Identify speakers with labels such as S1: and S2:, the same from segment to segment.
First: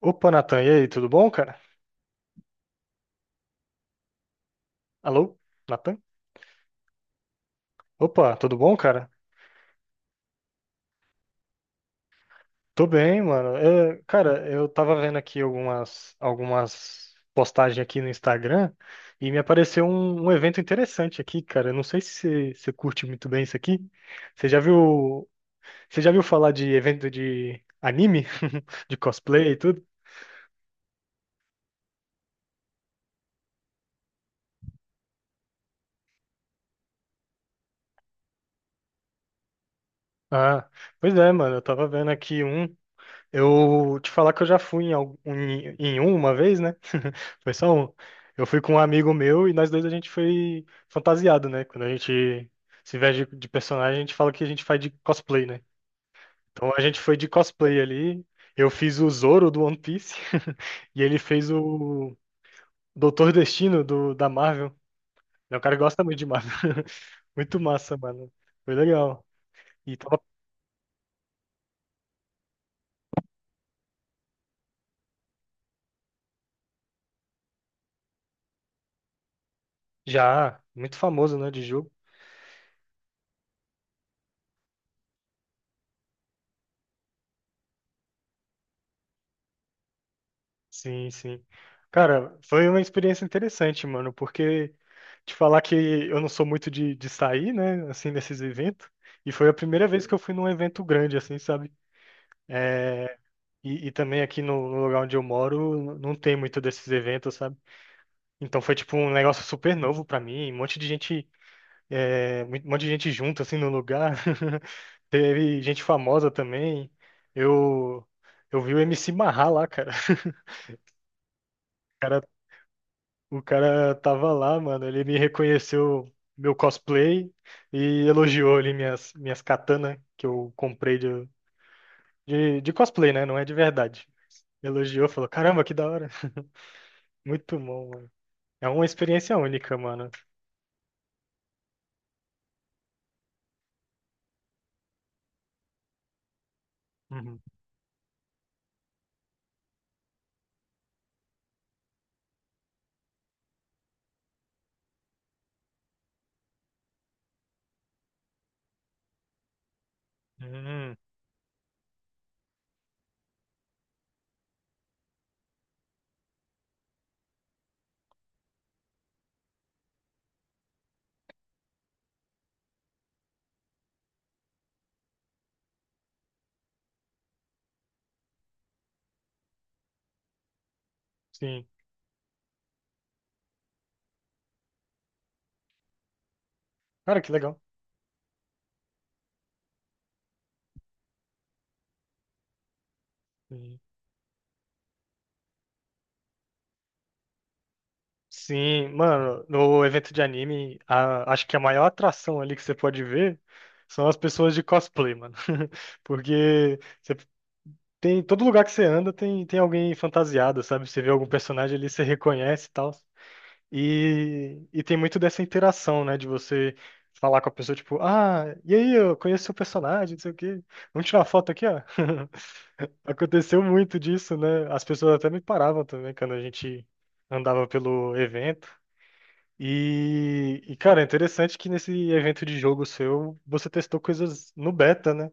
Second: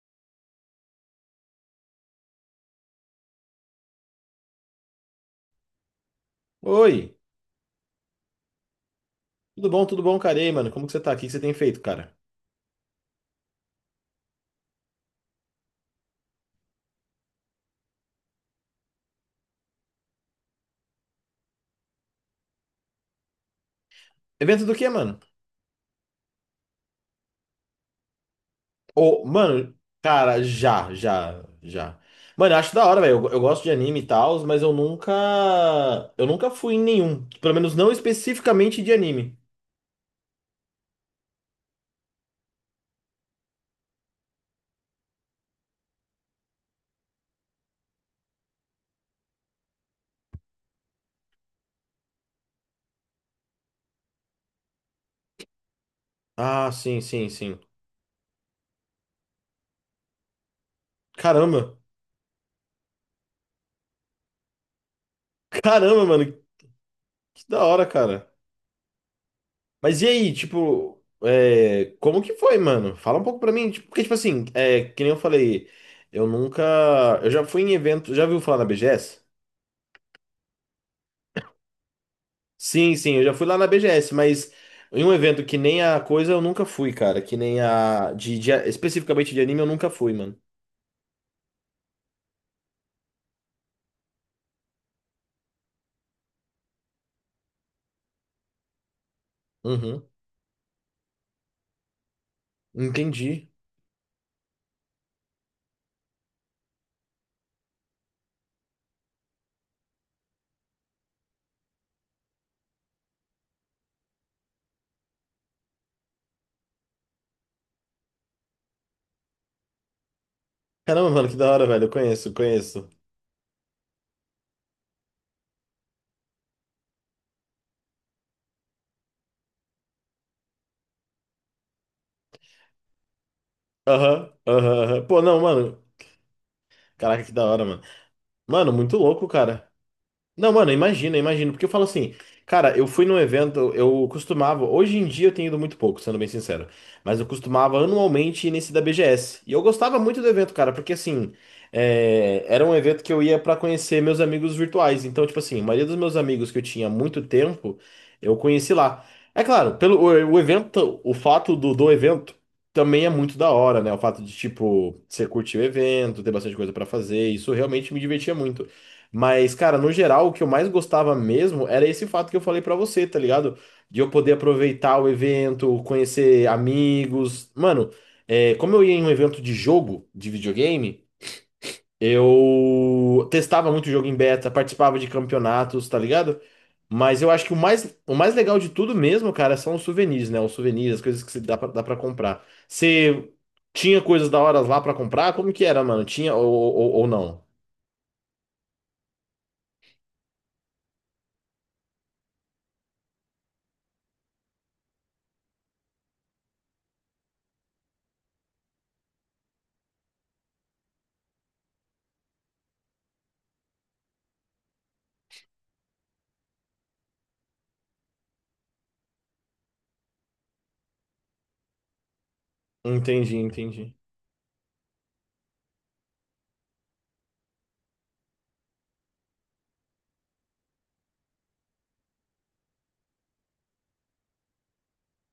S1: Opa, Natan, e aí, tudo bom, cara? Alô, Natan?
S2: Oi,
S1: Opa, tudo bom, cara?
S2: tudo bom, cara? E aí, mano, como que você tá aqui? O que você tem feito, cara?
S1: Tô bem, mano. Cara, eu tava vendo aqui algumas postagens aqui no Instagram e me apareceu um evento interessante aqui, cara. Eu não sei se você curte muito bem isso aqui. Você já
S2: Evento do quê, mano?
S1: viu, você já viu falar de evento de anime? De
S2: Ô,
S1: cosplay e
S2: mano,
S1: tudo?
S2: cara, já, já, já. Mano, eu acho da hora, velho. Eu gosto de anime e tal, mas eu nunca. Eu nunca fui em nenhum. Pelo menos não especificamente de anime.
S1: Ah, pois é, mano. Eu tava vendo aqui um. Eu te falar que eu já fui em, em um uma vez, né? Foi só um. Eu fui com um amigo meu e nós dois a gente foi fantasiado, né? Quando a gente se veste de personagem, a gente fala que a gente faz de cosplay, né?
S2: Ah,
S1: Então a gente
S2: sim,
S1: foi de
S2: sim, sim.
S1: cosplay ali. Eu fiz o Zoro do One Piece e ele fez
S2: Caramba!
S1: o Doutor Destino da Marvel. É um cara que gosta
S2: Caramba,
S1: muito
S2: mano,
S1: de Marvel.
S2: que
S1: Muito
S2: da hora,
S1: massa, mano.
S2: cara.
S1: Foi legal. E
S2: Mas e
S1: tava
S2: aí, tipo, como que foi, mano? Fala um pouco pra mim. Tipo, porque, tipo assim, que nem eu falei, eu nunca. Eu já fui em evento. Já viu falar na BGS?
S1: já muito famoso, né, de jogo.
S2: Sim, sim, eu já fui lá na BGS, mas em um evento que nem a coisa eu nunca fui, cara. Que nem a. Especificamente de anime eu nunca fui, mano.
S1: Sim, sim. Cara, foi uma experiência interessante, mano, porque te falar que eu não sou muito de sair, né, assim, nesses eventos, e foi a primeira vez
S2: Uhum.
S1: que eu fui num evento grande, assim, sabe? É,
S2: Entendi.
S1: e também aqui no lugar onde eu moro não tem muito desses eventos, sabe? Então foi tipo um negócio super novo pra mim, um monte de gente, um monte de gente junto, assim, no lugar. Teve gente famosa também. Eu, eu vi o MC Marrar lá, cara.
S2: Caramba, mano, que da hora, velho. Eu conheço, conheço.
S1: O cara tava lá, mano. Ele me reconheceu meu cosplay e elogiou ali minhas katanas que eu comprei de cosplay, né? Não é de verdade.
S2: Aham, aham, aham.
S1: Elogiou,
S2: Pô,
S1: falou:
S2: não,
S1: Caramba, que
S2: mano.
S1: da hora.
S2: Caraca, que da
S1: Muito
S2: hora, mano.
S1: bom, mano. É
S2: Mano,
S1: uma
S2: muito louco,
S1: experiência
S2: cara.
S1: única, mano.
S2: Não, mano, imagina, imagina. Porque eu falo assim, cara, eu fui num evento, eu costumava. Hoje em dia eu tenho ido muito pouco, sendo bem sincero. Mas eu
S1: Uhum.
S2: costumava anualmente ir nesse da BGS. E eu gostava muito do evento, cara, porque assim, era um evento que eu ia pra conhecer meus amigos virtuais. Então, tipo assim, a maioria dos meus amigos que eu tinha há muito tempo, eu conheci lá. É claro, pelo o
S1: Hum,
S2: evento, o fato do evento também é muito da hora, né? O fato de, tipo, você curtir o evento, ter bastante coisa pra fazer, isso realmente me divertia muito. Mas, cara, no geral, o que eu mais gostava mesmo era esse fato que eu falei pra você, tá ligado? De eu poder aproveitar o evento, conhecer amigos. Mano, como eu ia em um evento de jogo, de videogame,
S1: sim.
S2: eu testava muito jogo em beta, participava de campeonatos, tá ligado?
S1: Cara,
S2: Mas eu
S1: que
S2: acho que
S1: legal.
S2: o mais legal de tudo mesmo, cara, são os souvenirs, né? Os souvenirs, as coisas que você dá pra comprar. Você
S1: Sim,
S2: tinha coisas da hora lá pra comprar? Como que era, mano? Tinha ou não?
S1: sim, mano. No evento de anime, acho que a maior atração ali que você pode ver são as pessoas de cosplay, mano. Porque. Você Tem todo lugar que você anda tem, tem alguém fantasiado, sabe? Você vê algum personagem ali, você reconhece e tal. E tem muito dessa interação, né? De você falar com a pessoa, tipo, ah, e aí, eu conheço seu personagem, não sei o quê. Vamos tirar uma foto aqui, ó.
S2: Entendi,
S1: Aconteceu
S2: entendi.
S1: muito disso, né? As pessoas até me paravam também quando a gente andava pelo evento. E cara, é interessante que nesse evento de jogo seu, você testou coisas no beta, né?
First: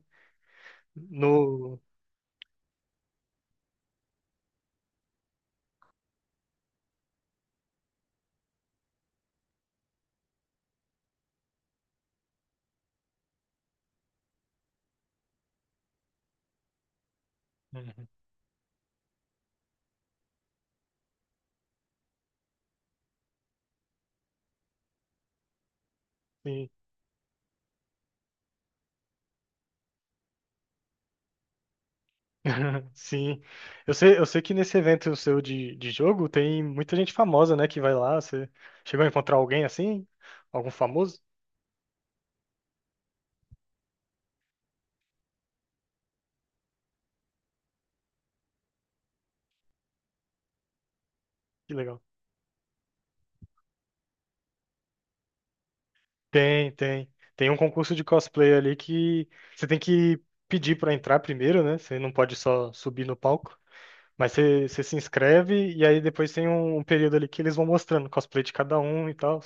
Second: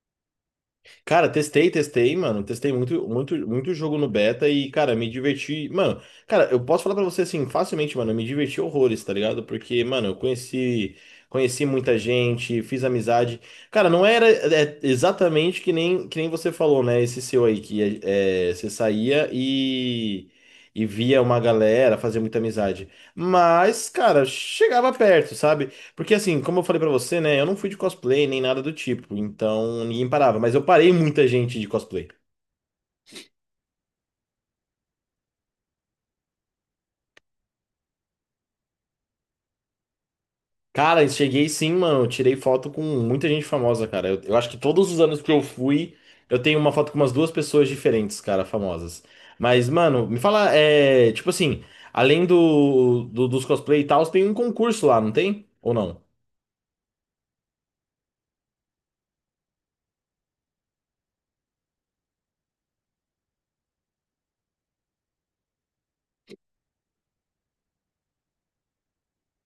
S2: Cara, testei,
S1: No.
S2: testei, mano. Testei muito, muito, muito jogo no beta e, cara, me diverti. Mano, cara, eu posso falar pra você assim, facilmente, mano, eu me diverti horrores, tá ligado? Porque, mano, eu conheci, conheci muita gente, fiz amizade. Cara, não era exatamente que nem você falou, né? Esse seu aí, que
S1: Uhum.
S2: é, você saía e via uma galera, fazia muita amizade. Mas, cara, chegava perto, sabe? Porque assim, como eu
S1: Sim.
S2: falei pra você, né? Eu não fui de cosplay nem nada do tipo, então ninguém parava. Mas eu parei muita gente de cosplay.
S1: Sim. Eu sei que nesse evento seu de jogo tem muita gente famosa, né, que vai lá. Você chegou a encontrar alguém assim? Algum
S2: Cara, eu
S1: famoso?
S2: cheguei sim, mano. Eu Tirei foto com muita gente famosa, cara. Eu acho que todos os anos que eu fui, eu tenho uma foto com umas duas pessoas diferentes, cara, famosas. Mas, mano, me fala, é. Tipo assim,
S1: Que legal.
S2: além dos cosplay e tal, tem um concurso lá, não tem? Ou não?
S1: Tem, tem. Tem um concurso de cosplay ali que você tem que pedir pra entrar primeiro, né? Você não pode só subir no palco. Mas você se inscreve e aí depois tem um período ali que eles vão mostrando o cosplay de cada um e tal.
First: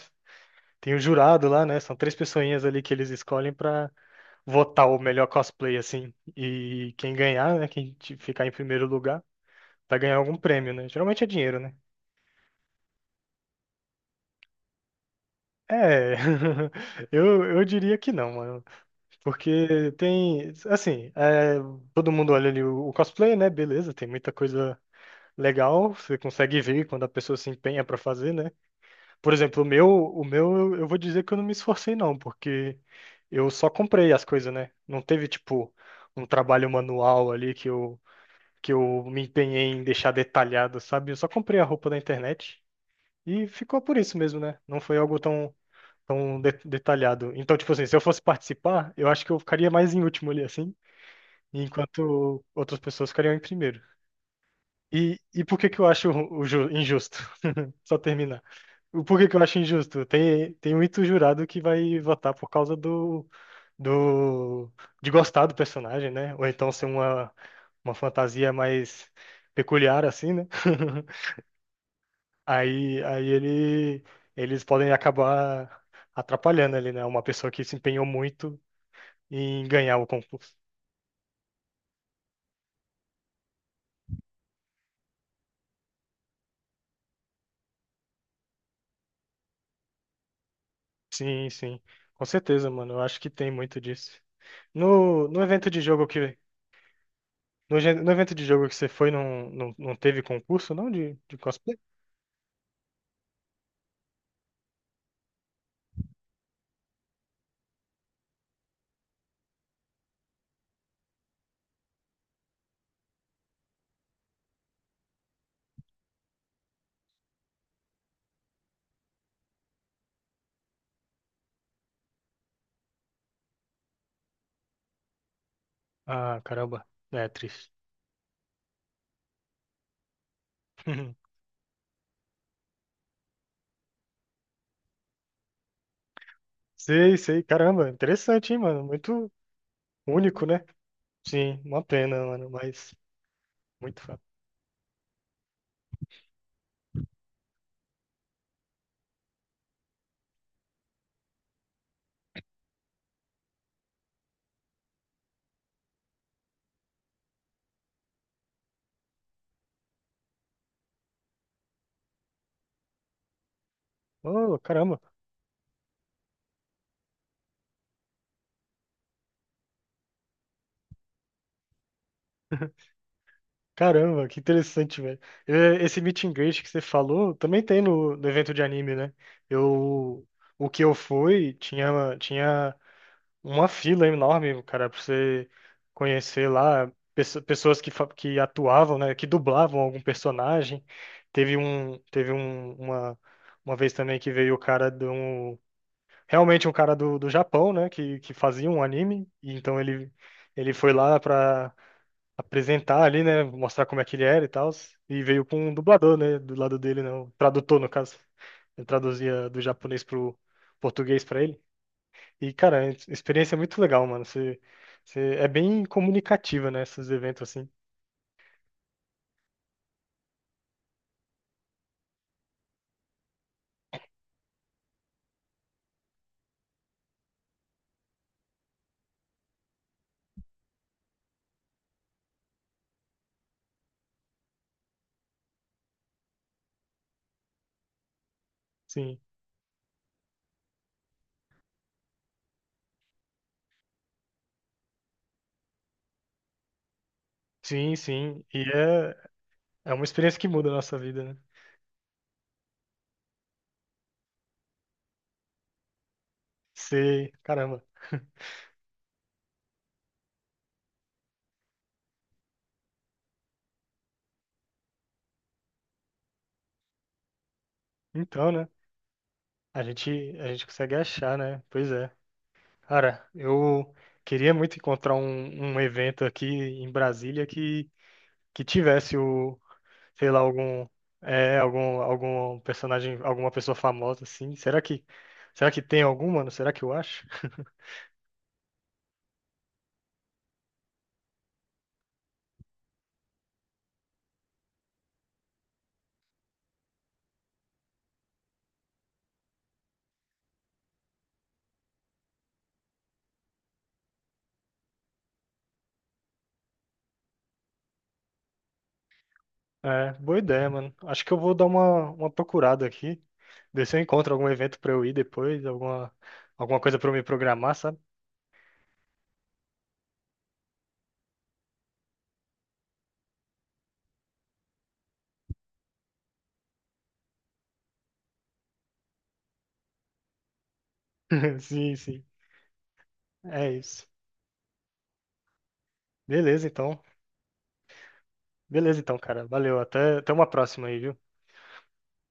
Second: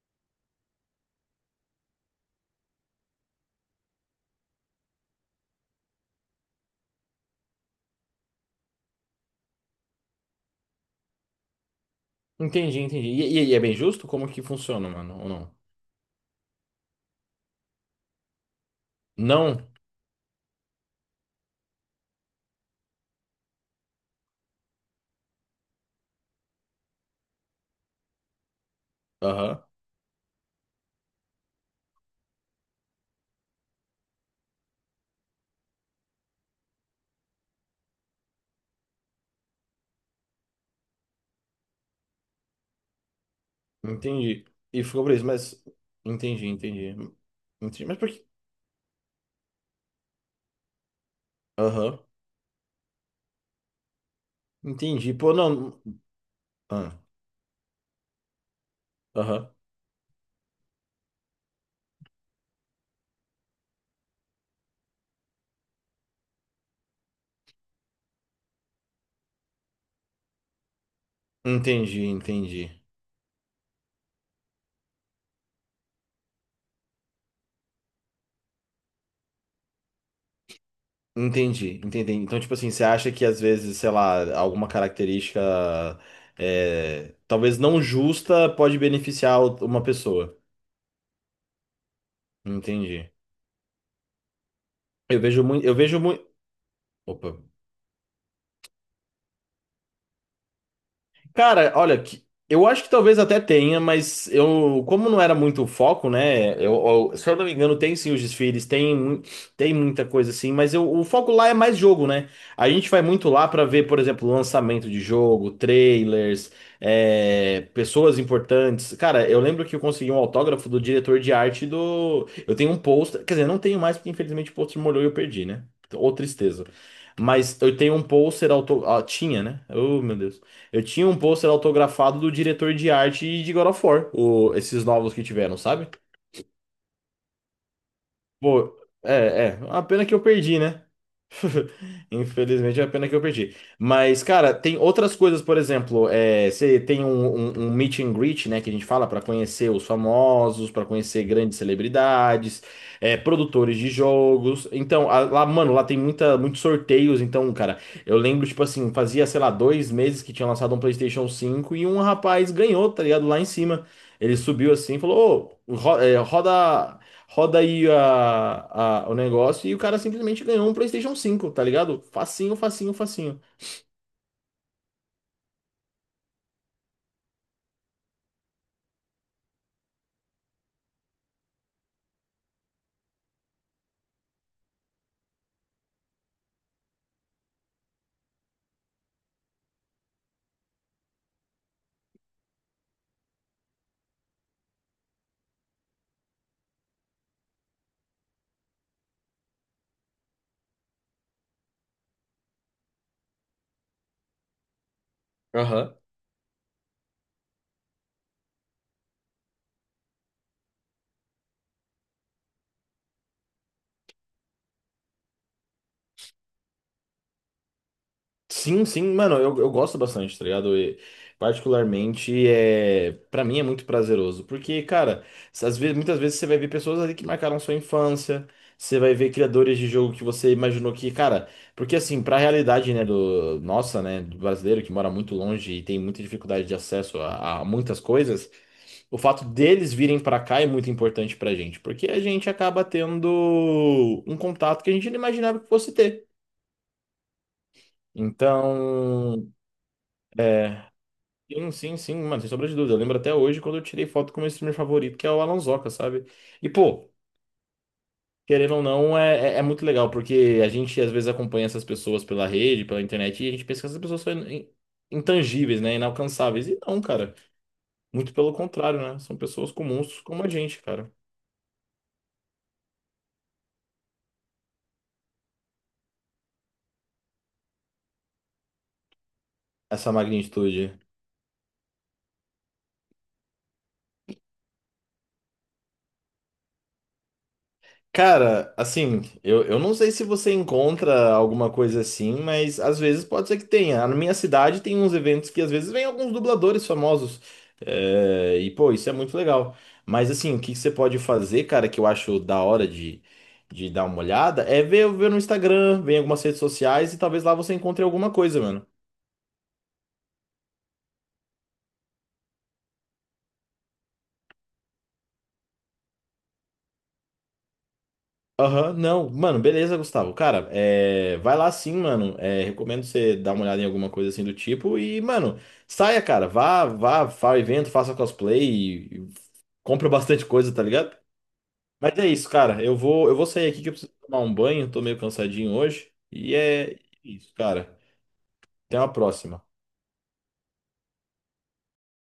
S1: Tem o jurado lá, né? São três pessoinhas ali que eles escolhem pra votar o melhor cosplay, assim. E quem ganhar, né? Quem ficar em primeiro lugar, vai ganhar algum prêmio, né? Geralmente é dinheiro, né?
S2: Entendi, entendi. E é bem justo? Como que funciona, mano? Ou não?
S1: É, eu diria que não, mano.
S2: Não?
S1: Porque tem, assim, é, todo mundo olha ali o cosplay, né? Beleza, tem muita coisa legal, você consegue ver quando a pessoa se empenha pra fazer, né? Por
S2: Aham.
S1: exemplo, o meu, eu vou dizer que eu não me esforcei, não, porque eu só comprei as coisas, né? Não teve, tipo, um trabalho manual ali que eu me empenhei em deixar detalhado, sabe? Eu só comprei a roupa na internet e ficou por isso mesmo,
S2: Entendi.
S1: né? Não
S2: E
S1: foi
S2: ficou por
S1: algo
S2: isso,
S1: tão,
S2: mas. Entendi, entendi.
S1: detalhado. Então, tipo assim,
S2: Entendi,
S1: se
S2: mas
S1: eu
S2: por
S1: fosse
S2: que.
S1: participar, eu acho que eu ficaria mais em último ali, assim,
S2: Aham.
S1: enquanto outras pessoas ficariam em primeiro.
S2: Entendi. Pô,
S1: E por que que
S2: não.
S1: eu acho o
S2: Ah,
S1: injusto? Só terminar. O porquê que eu
S2: aham.
S1: acho injusto? Tem, tem muito jurado que vai votar por causa do, de gostar do personagem, né? Ou então ser uma fantasia mais peculiar, assim, né?
S2: Entendi, entendi.
S1: Aí eles podem acabar atrapalhando ali, né? Uma pessoa que se empenhou muito em ganhar o concurso.
S2: Entendi, entendi. Então, tipo assim, você acha que às vezes, sei lá, alguma característica talvez não justa pode beneficiar o- uma pessoa.
S1: Sim, sim. Com certeza, mano. Eu
S2: Entendi.
S1: acho que tem muito disso.
S2: Eu
S1: No
S2: vejo muito.
S1: evento
S2: Eu
S1: de
S2: vejo
S1: jogo
S2: muito.
S1: que.
S2: Opa.
S1: No evento de jogo que você foi, não, não, não teve concurso, não? De
S2: Cara,
S1: cosplay?
S2: olha, que- eu acho que talvez até tenha, mas eu, como não era muito o foco, né? Se eu não me engano, tem sim os desfiles, tem muita coisa assim, mas eu- o foco lá é mais jogo, né? A gente vai muito lá pra ver, por exemplo, lançamento de jogo, trailers, pessoas importantes. Cara, eu lembro que eu consegui um autógrafo do diretor de arte do. Eu tenho um pôster, quer dizer, não tenho mais, porque infelizmente o pôster molhou e eu perdi, né? Ou
S1: Ah,
S2: tristeza.
S1: caramba. É
S2: Mas
S1: triste.
S2: eu tenho um pôster auto... ah, tinha, né? Oh, meu Deus. Eu tinha um pôster autografado do diretor de arte de God of War, o- esses novos que tiveram, sabe?
S1: Sei, sei. Caramba, interessante, hein,
S2: Pô,
S1: mano? Muito
S2: é, é. A pena que eu
S1: único,
S2: perdi,
S1: né?
S2: né?
S1: Sim, uma pena, mano,
S2: Infelizmente é a
S1: mas
S2: pena que eu perdi.
S1: muito fato.
S2: Mas, cara, tem outras coisas, por exemplo, você tem um, um, um meet and greet, né, que a gente fala para conhecer os famosos, para conhecer grandes celebridades, produtores de jogos. Então, a- lá, mano, lá tem muita, muitos sorteios. Então, cara, eu lembro, tipo assim, fazia, sei lá, 2 meses que tinha lançado um PlayStation 5 e um rapaz ganhou, tá ligado? Lá em cima. Ele
S1: Oh,
S2: subiu assim e
S1: caramba.
S2: falou: Ô, roda. Roda aí o negócio e o cara simplesmente ganhou um PlayStation 5, tá ligado? Facinho, facinho, facinho.
S1: Caramba, que interessante, velho. É, esse meet and greet que você falou também tem no evento de anime, né? Eu, o que eu fui tinha, tinha uma fila enorme, cara, pra você conhecer lá pessoas que, que atuavam, né, que dublavam algum personagem. Teve um, teve um, uma, uma vez também que veio o cara de um, realmente um cara do Japão, né, que fazia um anime, e então ele foi lá pra apresentar ali, né, mostrar como é que ele era e tal, e veio com um
S2: Aham.
S1: dublador, né, do lado dele, né, um tradutor, no caso. Ele traduzia do japonês pro português pra ele. E, cara, é experiência é muito legal, mano. Você é bem comunicativa, né? Esses eventos assim.
S2: Sim, sim, mano, eu gosto bastante, tá ligado? E, particularmente, para mim é muito prazeroso, porque, cara, às vezes, muitas vezes você vai ver pessoas ali que marcaram sua infância, você vai ver criadores de jogo que você imaginou que, cara, porque assim, pra realidade, né, do nossa, né, do brasileiro que mora muito longe e tem muita dificuldade de acesso a muitas coisas, o
S1: Sim,
S2: fato deles virem pra cá é muito importante pra gente, porque a gente acaba tendo um contato que a gente não imaginava que fosse ter.
S1: sim, sim. E é,
S2: Então,
S1: é uma experiência que muda a
S2: é,
S1: nossa vida, né?
S2: sim, sim, sim, mano, sem sombra de dúvida. Eu lembro até hoje quando eu tirei foto com o meu streamer favorito, que é o Alonsoca, sabe? E, pô,
S1: Você, caramba.
S2: querendo ou não, é muito legal, porque a gente às vezes acompanha essas pessoas pela rede, pela internet, e a gente pensa que essas pessoas são intangíveis, né? Inalcançáveis. E não, cara. Muito
S1: Então,
S2: pelo
S1: né?
S2: contrário, né? São pessoas
S1: A gente,
S2: comuns como
S1: a
S2: a
S1: gente
S2: gente,
S1: consegue
S2: cara.
S1: achar, né? Pois é. Cara, eu queria muito encontrar um, um evento aqui em Brasília que tivesse o,
S2: Essa
S1: sei lá, algum,
S2: magnitude.
S1: é, algum personagem, alguma pessoa famosa, assim. Será que tem algum, mano? Será que eu acho?
S2: Cara, assim, eu não sei se você encontra alguma coisa assim, mas às vezes pode ser que tenha. Na minha cidade tem uns eventos que às vezes vem alguns dubladores famosos. É, e, pô, isso é muito legal. Mas, assim, o que que você pode fazer, cara, que eu acho da hora de dar uma olhada, é ver, no Instagram, ver em algumas redes sociais e talvez lá você encontre alguma coisa, mano.
S1: É, boa ideia, mano. Acho que eu vou dar uma procurada aqui, ver se eu encontro algum evento pra eu ir depois, alguma, alguma coisa pra eu me programar, sabe?
S2: Aham, não. Mano, beleza, Gustavo. Cara, vai lá sim, mano. É, recomendo você dar uma olhada em alguma coisa assim do tipo. E, mano, saia, cara. Vá, vá, faça evento, faça cosplay. Compra bastante coisa, tá ligado?
S1: Sim,
S2: Mas
S1: sim.
S2: é isso, cara. Eu vou
S1: É
S2: sair aqui que eu
S1: isso.
S2: preciso tomar um banho. Tô meio cansadinho hoje. E
S1: Beleza,
S2: é
S1: então.
S2: isso, cara.
S1: Beleza,
S2: Até uma
S1: então, cara.
S2: próxima.
S1: Valeu. Até, até uma próxima aí, viu?